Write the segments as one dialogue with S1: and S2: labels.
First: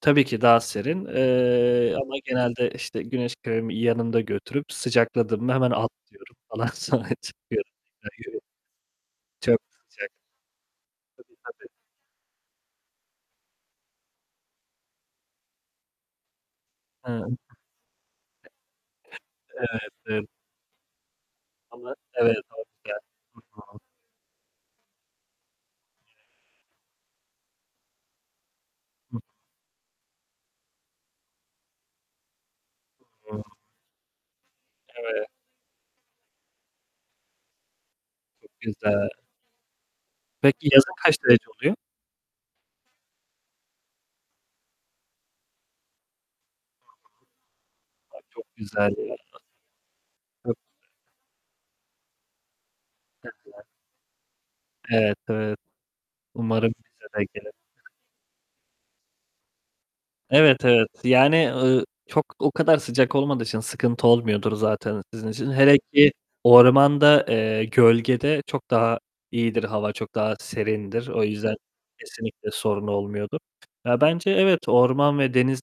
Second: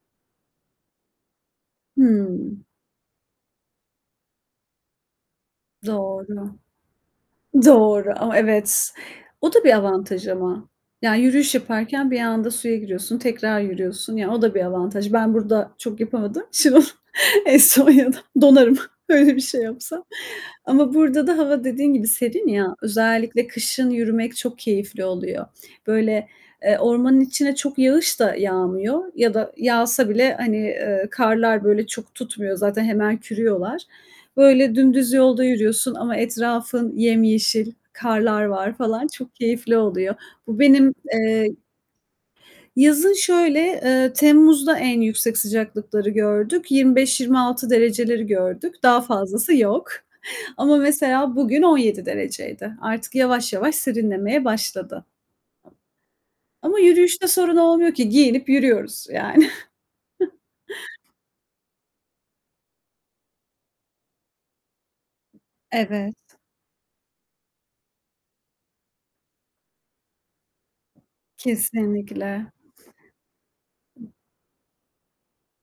S1: Tabii ki daha serin, eee, ama
S2: Hı.
S1: genelde işte güneş kremi yanımda götürüp, sıcakladığımda hemen atlıyorum
S2: Doğru.
S1: falan, sonra çıkıyorum.
S2: Doğru ama
S1: [unintelligible]
S2: evet. O
S1: Çok
S2: da bir
S1: sıcak.
S2: avantaj ama. Yani
S1: Tabii,
S2: yürüyüş
S1: tabii.
S2: yaparken bir anda suya giriyorsun, tekrar yürüyorsun. Ya, o da bir avantaj. Ben burada çok yapamadığım için onu
S1: Hı. Evet
S2: eee, Estonya'da, donarım öyle bir şey yapsam
S1: evet.
S2: ama burada da hava dediğin
S1: [unintelligible]
S2: gibi
S1: Evet.
S2: serin
S1: Çok
S2: ya,
S1: güzel.
S2: özellikle
S1: Hı hı.
S2: kışın yürümek çok keyifli oluyor. Böyle, eee, ormanın içine çok yağış da yağmıyor
S1: Hı hı.
S2: ya da yağsa bile, hani, eee, karlar böyle çok tutmuyor. Zaten hemen
S1: Hı.
S2: kürüyorlar. Böyle, dümdüz
S1: Evet.
S2: yolda yürüyorsun ama etrafın yemyeşil, karlar
S1: Çok
S2: var falan.
S1: güzel.
S2: Çok keyifli oluyor. Bu
S1: Peki yazın
S2: benim,
S1: kaç derece
S2: eee
S1: oluyor?
S2: Yazın şöyle, eee, Temmuz'da en yüksek sıcaklıkları gördük.
S1: Hı
S2: 25-26
S1: hı. Ya,
S2: dereceleri
S1: çok
S2: gördük.
S1: güzel
S2: Daha
S1: ya!
S2: fazlası yok.
S1: [unintelligible]
S2: Ama mesela bugün 17 dereceydi. Artık yavaş
S1: [unintelligible]
S2: yavaş serinlemeye başladı.
S1: Evet evet. Umarım
S2: Ama
S1: bize de
S2: yürüyüşte
S1: gelir.
S2: sorun olmuyor ki giyinip yürüyoruz yani.
S1: Evet, evet. Yani, ııı, çok, o kadar sıcak olmadığı için sıkıntı olmuyordur zaten sizin için. Hele ki
S2: Evet.
S1: ormanda, eee, gölgede çok daha iyidir, hava çok daha serindir. O yüzden kesinlikle
S2: Kesinlikle.
S1: sorun olmuyordur. Ya, bence evet, orman ve deniz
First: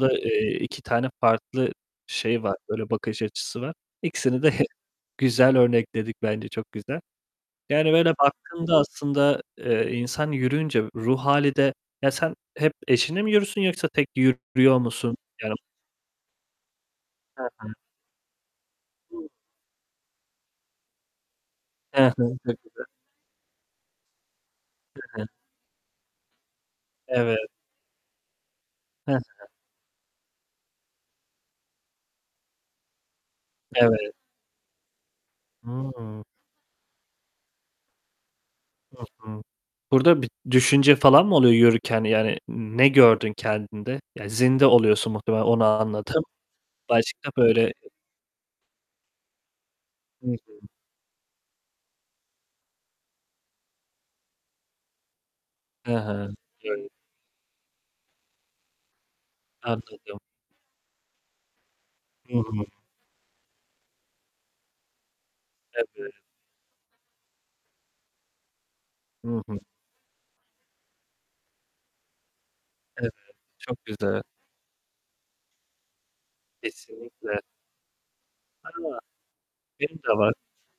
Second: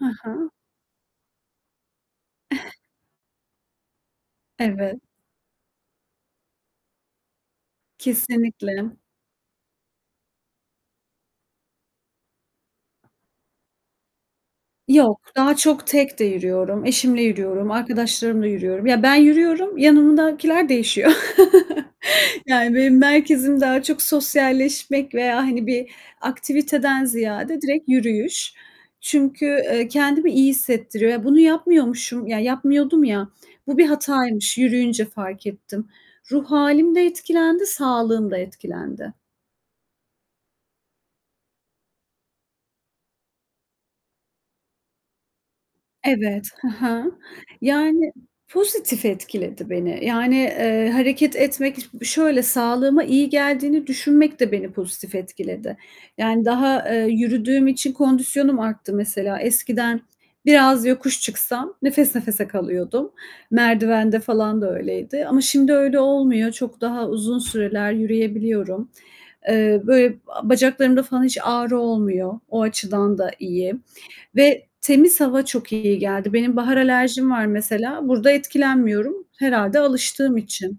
S2: Hı hı.
S1: eee, 2 tane farklı şey var, böyle, bakış açısı var. İkisini de he
S2: Evet.
S1: güzel örnekledik, bence çok güzel. Yani böyle baktığında
S2: Kesinlikle.
S1: aslında, eee, insan yürüyünce ruh hâli de, ya sen hep eşinle mi yürüyorsun yoksa tek te yürüyor musun?
S2: Yok, daha
S1: [unintelligible]
S2: çok tek de yürüyorum. Eşimle
S1: Hı
S2: yürüyorum,
S1: hı.
S2: arkadaşlarımla yürüyorum. Ya, ben
S1: [unintelligible]
S2: yürüyorum, yanımdakiler değişiyor.
S1: Hı hı. Çok
S2: Yani
S1: güzel.
S2: benim merkezim daha çok
S1: Hı
S2: sosyalleşmek
S1: hı.
S2: veya, hani, bir aktiviteden
S1: Evet.
S2: ziyade direkt yürüyüş.
S1: Hı hı.
S2: Çünkü, eee, kendimi iyi hissettiriyor. Ya, bunu yapmıyormuşum, ya yapmıyordum ya, bu bir
S1: Evet.
S2: hataymış, yürüyünce fark ettim.
S1: Hı.
S2: Ruh hâlim de etkilendi, sağlığım da
S1: Hı
S2: etkilendi.
S1: hı. Burada bir düşünce falan mı oluyor yürürken? Yani ne gördün kendinde? Ya, zinde oluyorsun muhtemelen, onu anladım.
S2: Evet, hı hı,
S1: Başka böyle
S2: yani pozitif etkiledi beni.
S1: Hı
S2: Yani,
S1: hı.
S2: eee, hareket etmek, b şöyle sağlığıma iyi geldiğini düşünmek de beni pozitif etkiledi.
S1: Hı hı.
S2: Yani daha,
S1: [unintelligible]
S2: eee, yürüdüğüm için kondisyonum arttı mesela. Eskiden
S1: Anladım.
S2: biraz yokuş çıksam nefes
S1: Hı
S2: nefese
S1: hı.
S2: kalıyordum. Merdivende falan da öyleydi ama şimdi öyle
S1: Tabii.
S2: olmuyor. Çok daha uzun süreler yürüyebiliyorum.
S1: Hı hı.
S2: Eee, böyle, bacaklarımda falan hiç ağrı olmuyor. O
S1: Evet.
S2: açıdan da iyi
S1: Çok güzel.
S2: ve temiz hava çok iyi geldi. Benim bahar alerjim
S1: Kesinlikle.
S2: var mesela. Burada
S1: A!
S2: etkilenmiyorum herhâlde
S1: Benim de var.
S2: alıştığım için.